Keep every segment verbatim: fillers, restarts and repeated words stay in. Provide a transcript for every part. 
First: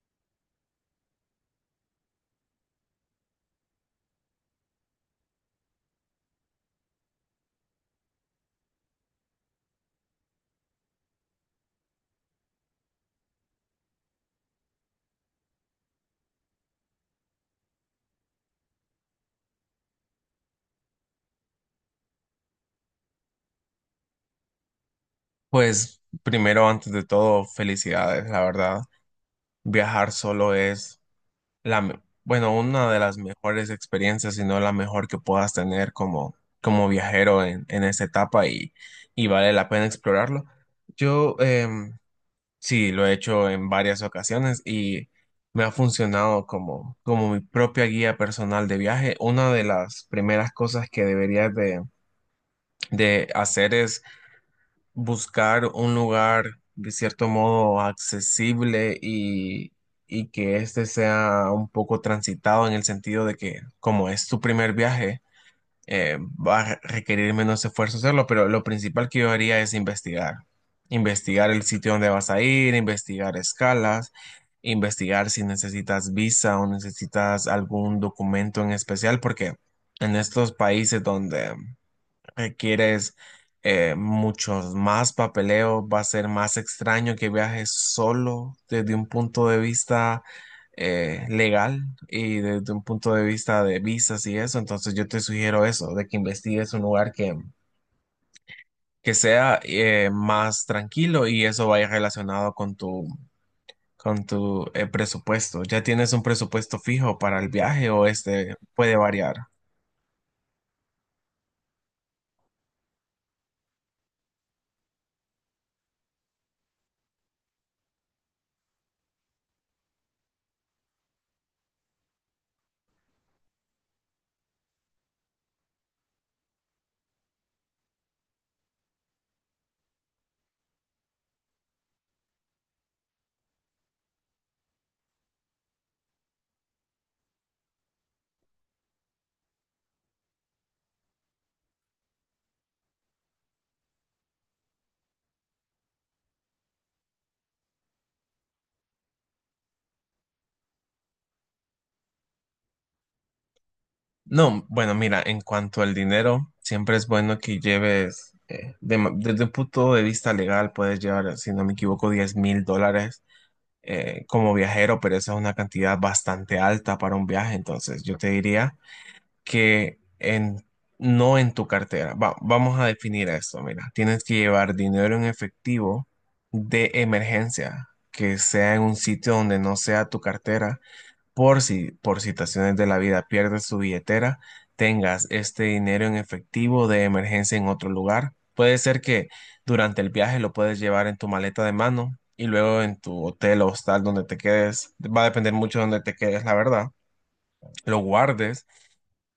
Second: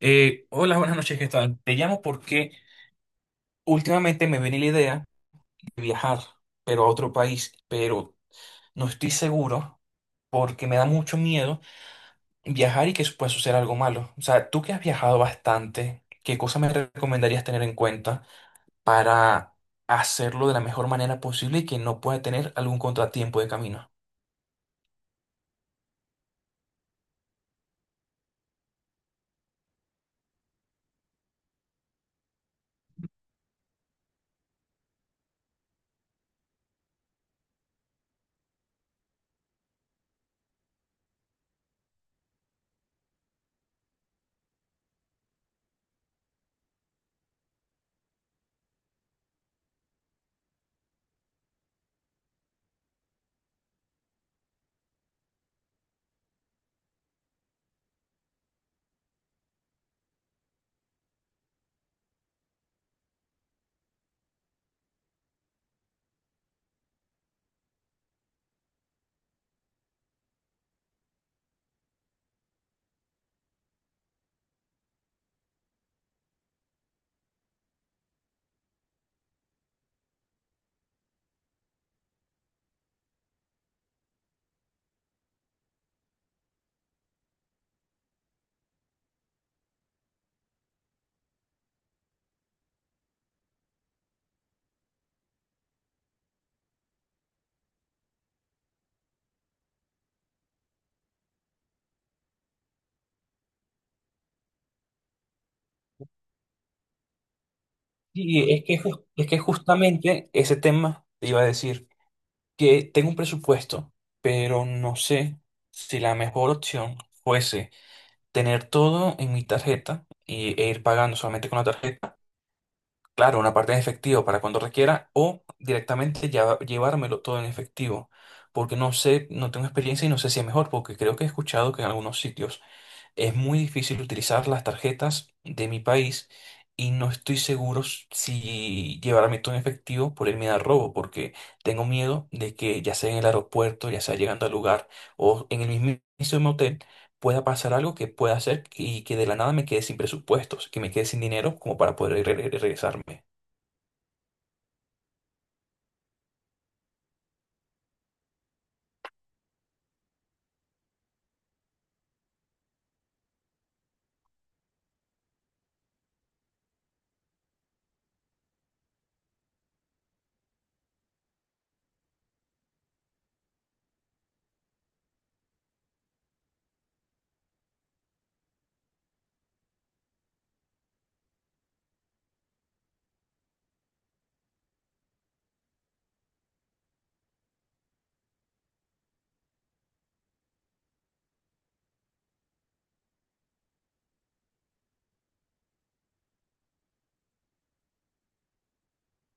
Eh, hola, buenas noches, ¿qué tal? Te llamo porque últimamente me viene la idea de viajar, pero a otro país, pero no estoy seguro porque me da mucho miedo viajar y que eso pueda suceder algo malo. O sea, tú que has viajado bastante, ¿qué cosas me recomendarías tener en cuenta para hacerlo de la mejor manera posible y que no pueda tener algún contratiempo de camino? Pues primero, antes de todo, felicidades, la verdad. Viajar solo es la, me- bueno, una de las mejores experiencias, si no la mejor que puedas tener como, como viajero en, en esta etapa y, y vale la pena explorarlo. Yo em, sí, lo he hecho en varias ocasiones y me ha funcionado como, como mi propia guía personal de viaje. Una de las primeras cosas que deberías de de hacer es buscar un lugar de cierto modo accesible y, y que este sea un poco transitado en el sentido de que como es tu primer viaje, eh, va a requerir menos esfuerzo hacerlo, pero lo principal que yo haría es investigar. Investigar el sitio donde vas a ir, investigar escalas, investigar si necesitas visa o necesitas algún documento en especial, porque en estos países donde requieres eh, muchos más papeleos, va a ser más extraño que viajes solo desde un punto de vista eh, legal y desde un punto de vista de visas y eso. Entonces yo te sugiero eso, de que investigues un lugar que, que sea eh, más tranquilo y eso vaya relacionado con tu con tu eh, presupuesto. ¿Ya tienes un presupuesto fijo para el viaje o Y este es que, puede ju- Es variar? que justamente ese tema te iba a decir, que tengo un presupuesto, pero no sé si la mejor opción fuese tener todo en mi tarjeta y, e ir pagando solamente con la tarjeta, claro, una parte en efectivo para cuando requiera, o directamente ya, llevármelo todo en efectivo, porque no sé, no tengo experiencia y no sé si es mejor, porque creo que he escuchado que en algunos sitios es muy difícil utilizar las tarjetas de mi país y no estoy seguro s- si llevarme todo en efectivo por el miedo al robo, porque tengo miedo de que ya sea en el aeropuerto, ya sea llegando al lugar o en el mismo hotel, pueda pasar algo que pueda hacer que- y que de la nada me quede sin presupuestos, que me quede sin dinero como para poder re- re- regresarme. No, bueno, mira, en cuanto al dinero, siempre es bueno que lleves, eh, de ma- desde un punto de vista legal, puedes llevar, si no me equivoco, diez mil dólares eh, como viajero, pero esa es una cantidad bastante alta para un viaje. Entonces, yo te diría que en, no en tu cartera. Va- vamos a definir esto, mira. Tienes que llevar dinero en efectivo de emergencia, que sea en un sitio donde no sea tu cartera por si, por situaciones de la vida pierdes tu billetera, tengas este dinero en efectivo de emergencia en otro lugar. Puede ser que durante el viaje lo puedes llevar en tu maleta de mano y luego en tu hotel o hostal donde te quedes. Va a depender mucho de donde te quedes, la verdad lo guardes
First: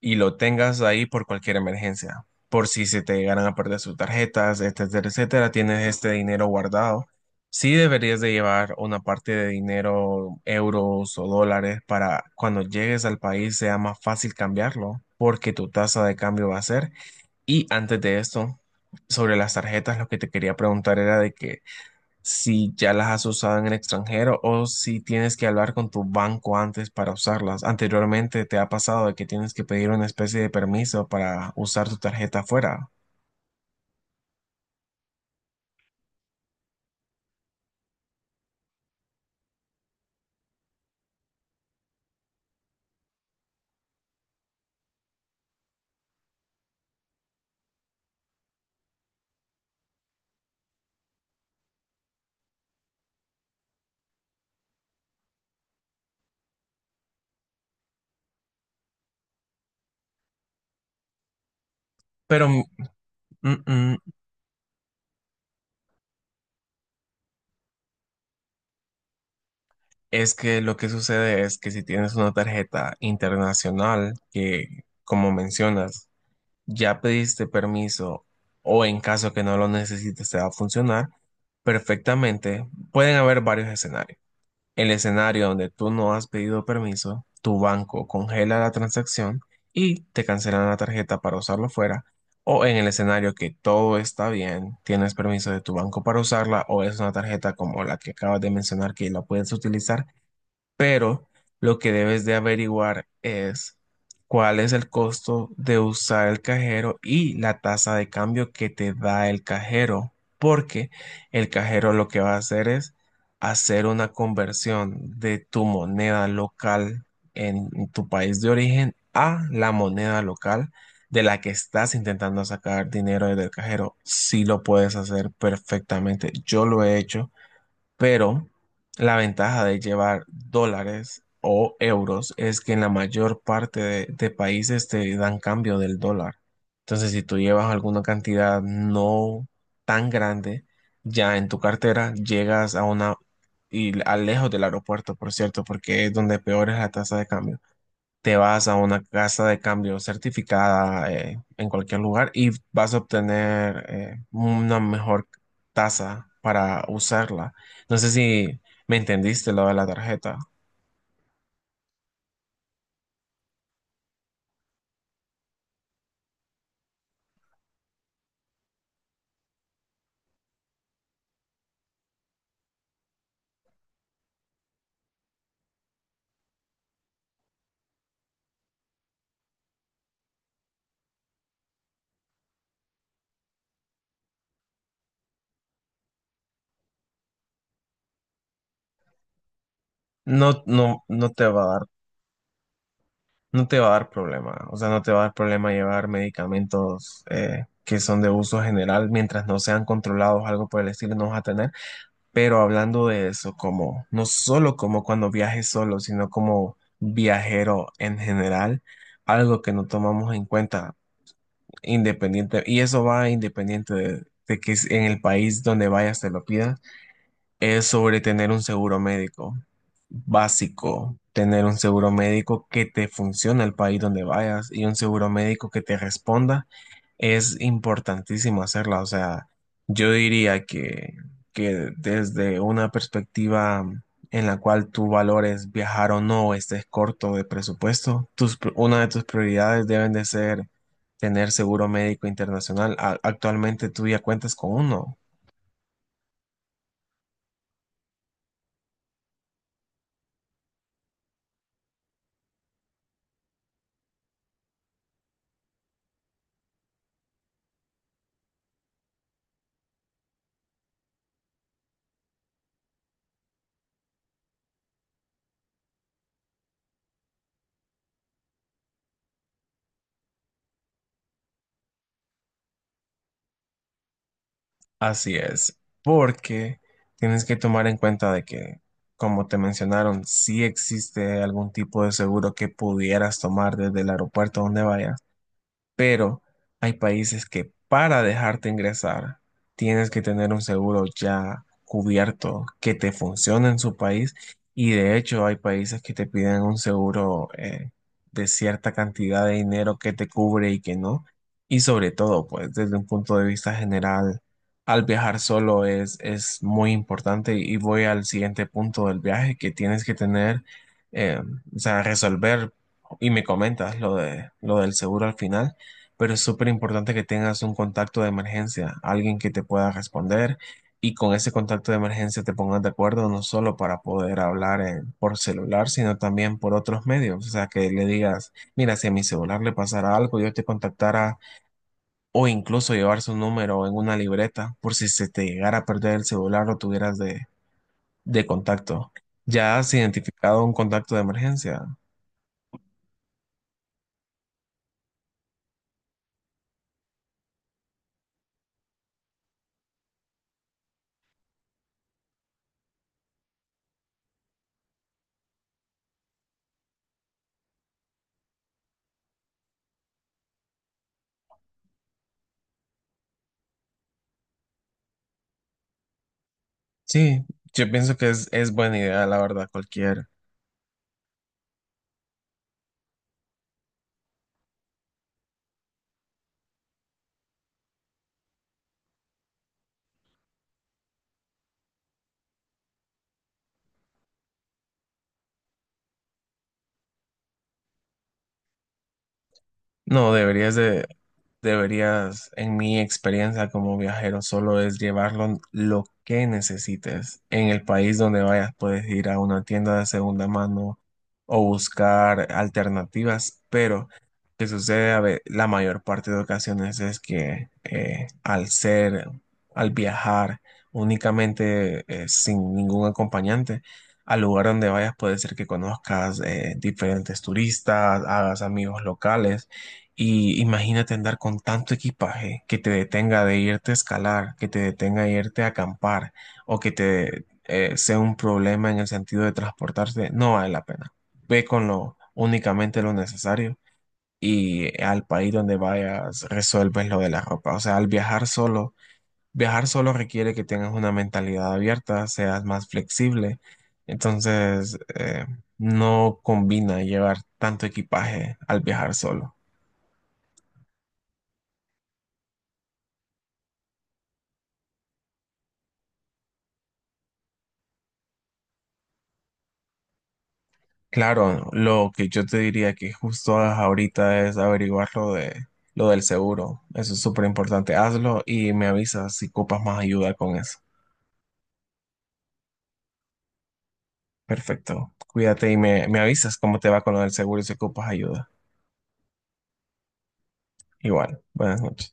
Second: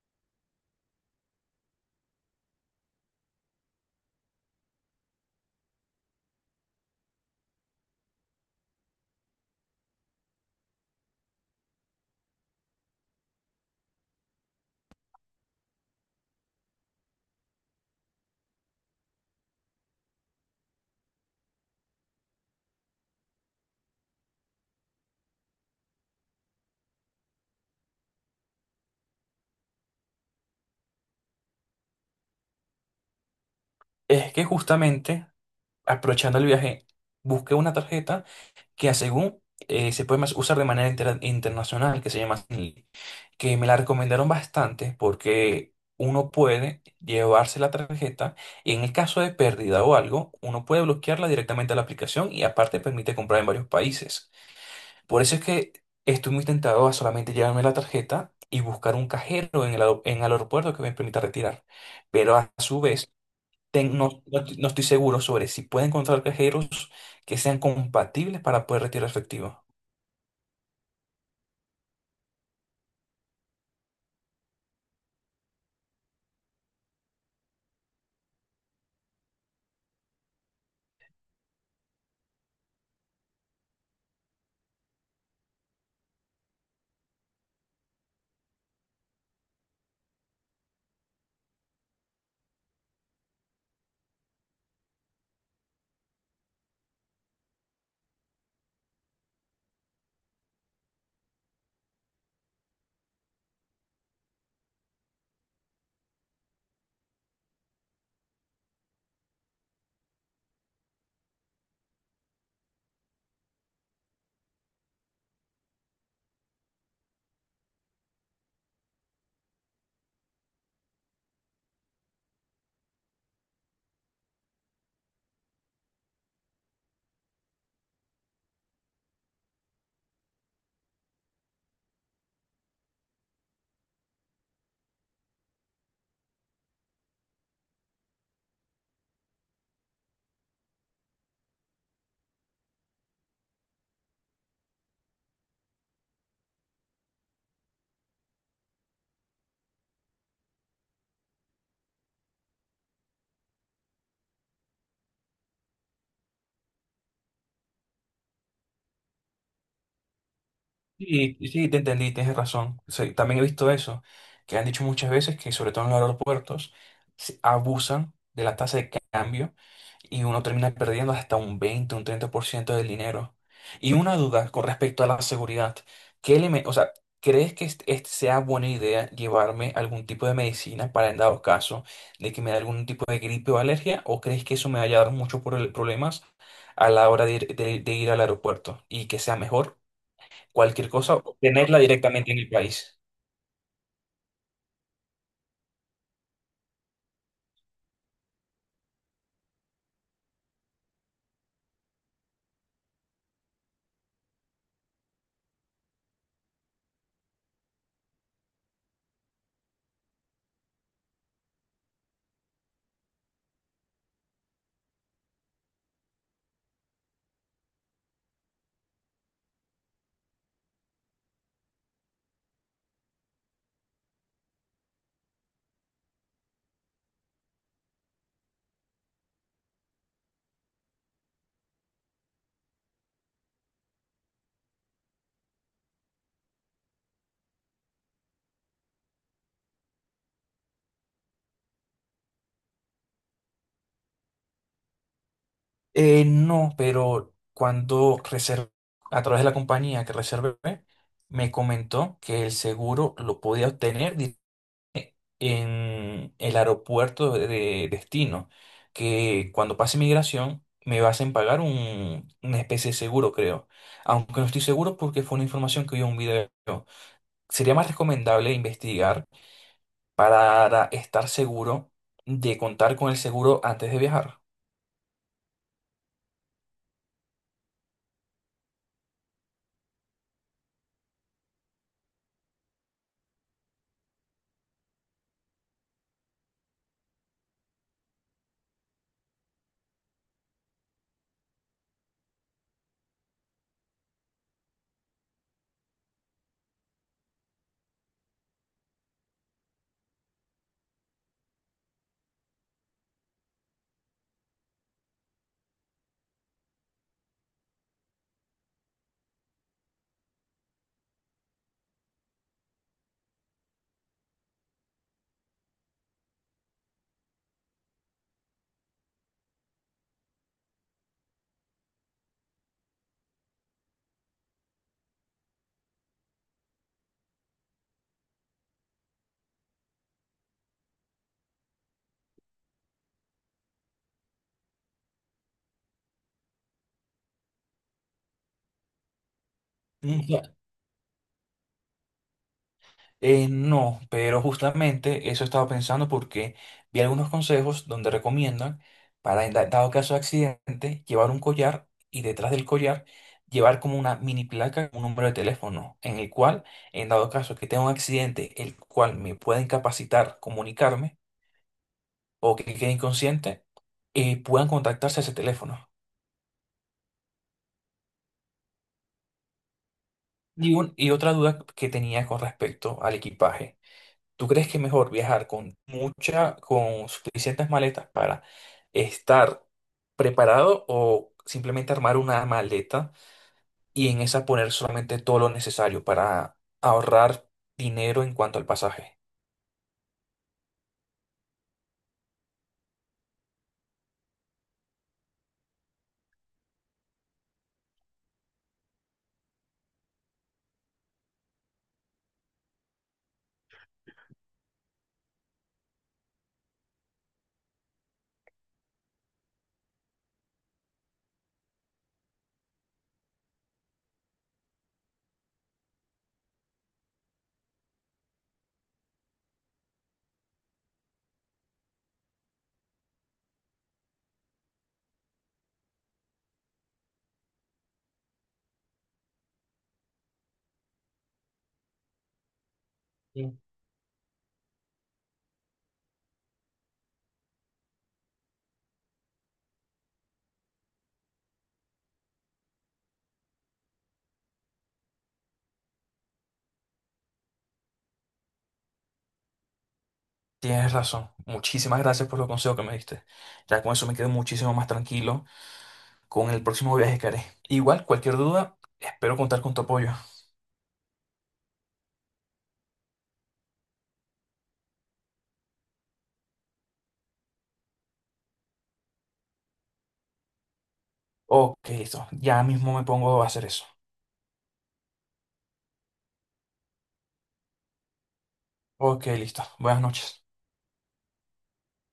y lo tengas ahí por cualquier emergencia. Por si se te llegaran a perder sus tarjetas, etcétera, etcétera, tienes este dinero guardado. Sí deberías de llevar una parte de dinero, euros o dólares, para cuando llegues al país sea más fácil cambiarlo, porque tu tasa de cambio va a ser. Y antes de esto, sobre las tarjetas, lo que te quería preguntar era de que si ya las has usado en el extranjero o si tienes que hablar con tu banco antes para usarlas. Anteriormente te ha pasado de que tienes que pedir una especie de permiso para usar tu tarjeta afuera. Es que justamente aprovechando el viaje, busqué una tarjeta que a según eh, se puede más usar de manera intera- internacional, que se llama Zenly, que me la recomendaron bastante porque uno puede llevarse la tarjeta y en el caso de pérdida o algo, uno puede bloquearla directamente a la aplicación y aparte permite comprar en varios países. Por eso es que estoy muy tentado a solamente llevarme la tarjeta y buscar un cajero en el, aer- en el aeropuerto que me permita retirar. Pero Pero a mm, su vez, mm, ten- no, no no estoy seguro sobre si puedo encontrar cajeros que sean compatibles para poder retirar efectivo. es que lo que sucede es que si tienes una tarjeta internacional que, como mencionas, ya pediste permiso o en caso que no lo necesites te va a funcionar perfectamente, pueden haber varios escenarios. El escenario donde tú no has pedido permiso, tu banco congela la transacción y te cancelan la tarjeta para usarlo fuera. O en el escenario que todo está bien, tienes permiso de tu banco para usarla o es una tarjeta como la que acabas de mencionar que la puedes utilizar pero lo que debes de averiguar es cuál es el costo de usar el cajero y la tasa de cambio que te da el cajero, porque el cajero lo que va a hacer es hacer una conversión de tu moneda local en tu país de origen a la moneda local de la que estás intentando sacar dinero desde el cajero. Sí lo puedes hacer perfectamente. Yo lo he hecho. Pero la ventaja de llevar dólares o euros es que en la mayor parte de, de países te dan cambio del dólar. Entonces, si tú llevas alguna cantidad no tan grande ya en tu cartera, llegas a una, y al lejos del aeropuerto, por cierto, porque es donde peor es la tasa de cambio te vas a una casa de cambio certificada eh, en cualquier lugar y vas a obtener eh, una mejor tasa para usarla. No sé si me entendiste lo de la tarjeta. Sí, sí, te entendí, tienes razón. Sí, también he visto eso, que han dicho muchas veces que sobre todo en los aeropuertos se abusan de la tasa de cambio y uno termina perdiendo hasta un veinte, un treinta por ciento del dinero. Y una duda con respecto a la seguridad. ¿Qué eleme- o sea, ¿crees que este- este sea buena idea llevarme algún tipo de medicina para en dado caso de que me dé algún tipo de gripe o alergia? ¿O crees que eso me vaya a dar muchos pro- problemas a la hora de ir de- de ir al aeropuerto y que sea mejor No, no, cualquier cosa, no o te va a tenerla dar, directamente en el país? no te va a dar problema. O sea, no te va a dar problema llevar medicamentos eh, que son de uso general mientras no sean controlados, algo por el estilo, no vas a tener. Pero hablando de eso, como no solo como cuando viajes solo, sino como viajero en general, algo que no tomamos en cuenta, independiente, y eso va independiente de, de que es- en el país donde vayas te lo pidas, es sobre tener un seguro médico básico, tener un seguro médico que te funcione el país donde vayas y un seguro médico que te responda es importantísimo hacerla, o sea, yo diría que, que desde una perspectiva en la cual tú valores viajar o no, o estés corto de presupuesto, tus, pr- una de tus prioridades deben de ser tener seguro médico internacional. A- actualmente tú ya cuentas con uno. Eh, no, pero cuando reservé, a través de la compañía que reservé, me comentó que el seguro lo podía obtener di- en el aeropuerto de de destino, que cuando pase migración me hacen pagar un- una especie de seguro, creo. Aunque no estoy seguro porque fue una información que vi en un video. Sería más recomendable investigar para estar seguro de contar con el seguro antes de viajar. Así es, porque tienes que tomar en cuenta de que, como te mencionaron, si existe algún tipo de seguro que pudieras tomar desde el aeropuerto donde vayas, pero hay países que para dejarte ingresar tienes que tener un seguro ya cubierto que te funcione en su país y de hecho hay países que te piden un seguro eh, de cierta cantidad de dinero que te cubre y que no. Y sobre todo, pues desde un punto de vista general, al viajar solo es, es muy importante y voy al siguiente punto del viaje que tienes que tener, eh, o sea, resolver y me comentas lo de, lo del seguro al final, pero es súper importante que tengas un contacto de emergencia, alguien que te pueda responder y con ese contacto de emergencia te pongas de acuerdo no solo para poder hablar eh, por celular, sino también por otros medios. O sea, que le digas, mira, si a mi celular le pasara algo, yo te contactara o incluso llevar su número en una libreta por si se te llegara a perder el celular o tuvieras de, de contacto. ¿Ya has Mm, ya. identificado un contacto de emergencia? Eh, no, pero justamente eso estaba pensando porque vi algunos consejos donde recomiendan para, en da- dado caso de accidente, llevar un collar y detrás del collar llevar como una mini placa, un número de teléfono, en el cual, en dado caso que tenga un accidente, el cual me pueda incapacitar comunicarme o que quede inconsciente, eh, puedan contactarse a ese teléfono. Sí, yo pienso que es, es buena idea, la verdad, cualquier. Y, un- y otra duda que tenía con respecto al equipaje. ¿Tú crees que es mejor viajar con mucha, con suficientes maletas para estar preparado o simplemente armar una maleta y en esa poner solamente todo lo necesario para ahorrar dinero en cuanto al pasaje? No, deberías de, deberías, en mi experiencia como viajero, solo es llevarlo lo que necesites. En el país donde vayas, puedes ir a una tienda de segunda mano o buscar alternativas, pero que sucede a ve- la mayor parte de ocasiones es que eh, al ser, al viajar únicamente eh, sin ningún acompañante, al lugar donde vayas puede ser que conozcas eh, diferentes turistas, hagas amigos locales y imagínate andar con tanto equipaje que te detenga de irte a escalar, que te detenga de irte a acampar o que te eh, sea un problema en el sentido de transportarse, no vale la pena. Ve con lo únicamente lo Mm. necesario y al país donde vayas resuelves lo de la ropa. O sea, al viajar solo, viajar solo requiere que tengas una mentalidad abierta, seas más flexible. Entonces, eh, no combina llevar tanto equipaje al viajar solo. Tienes razón. Muchísimas gracias por los consejos que me diste. Ya con eso me quedo muchísimo más tranquilo con el próximo viaje que haré. Igual, cualquier duda, espero contar con tu apoyo. Claro, lo que yo te diría que justo ahorita es averiguar lo de lo del seguro. Eso es súper importante. Hazlo y me avisas si ocupas más ayuda con eso. Ok, listo. Ya mismo me pongo a hacer eso. Perfecto. Cuídate y me, me avisas cómo te va con lo del seguro y si ocupas ayuda. Ok, listo. Buenas noches. Igual. Buenas noches.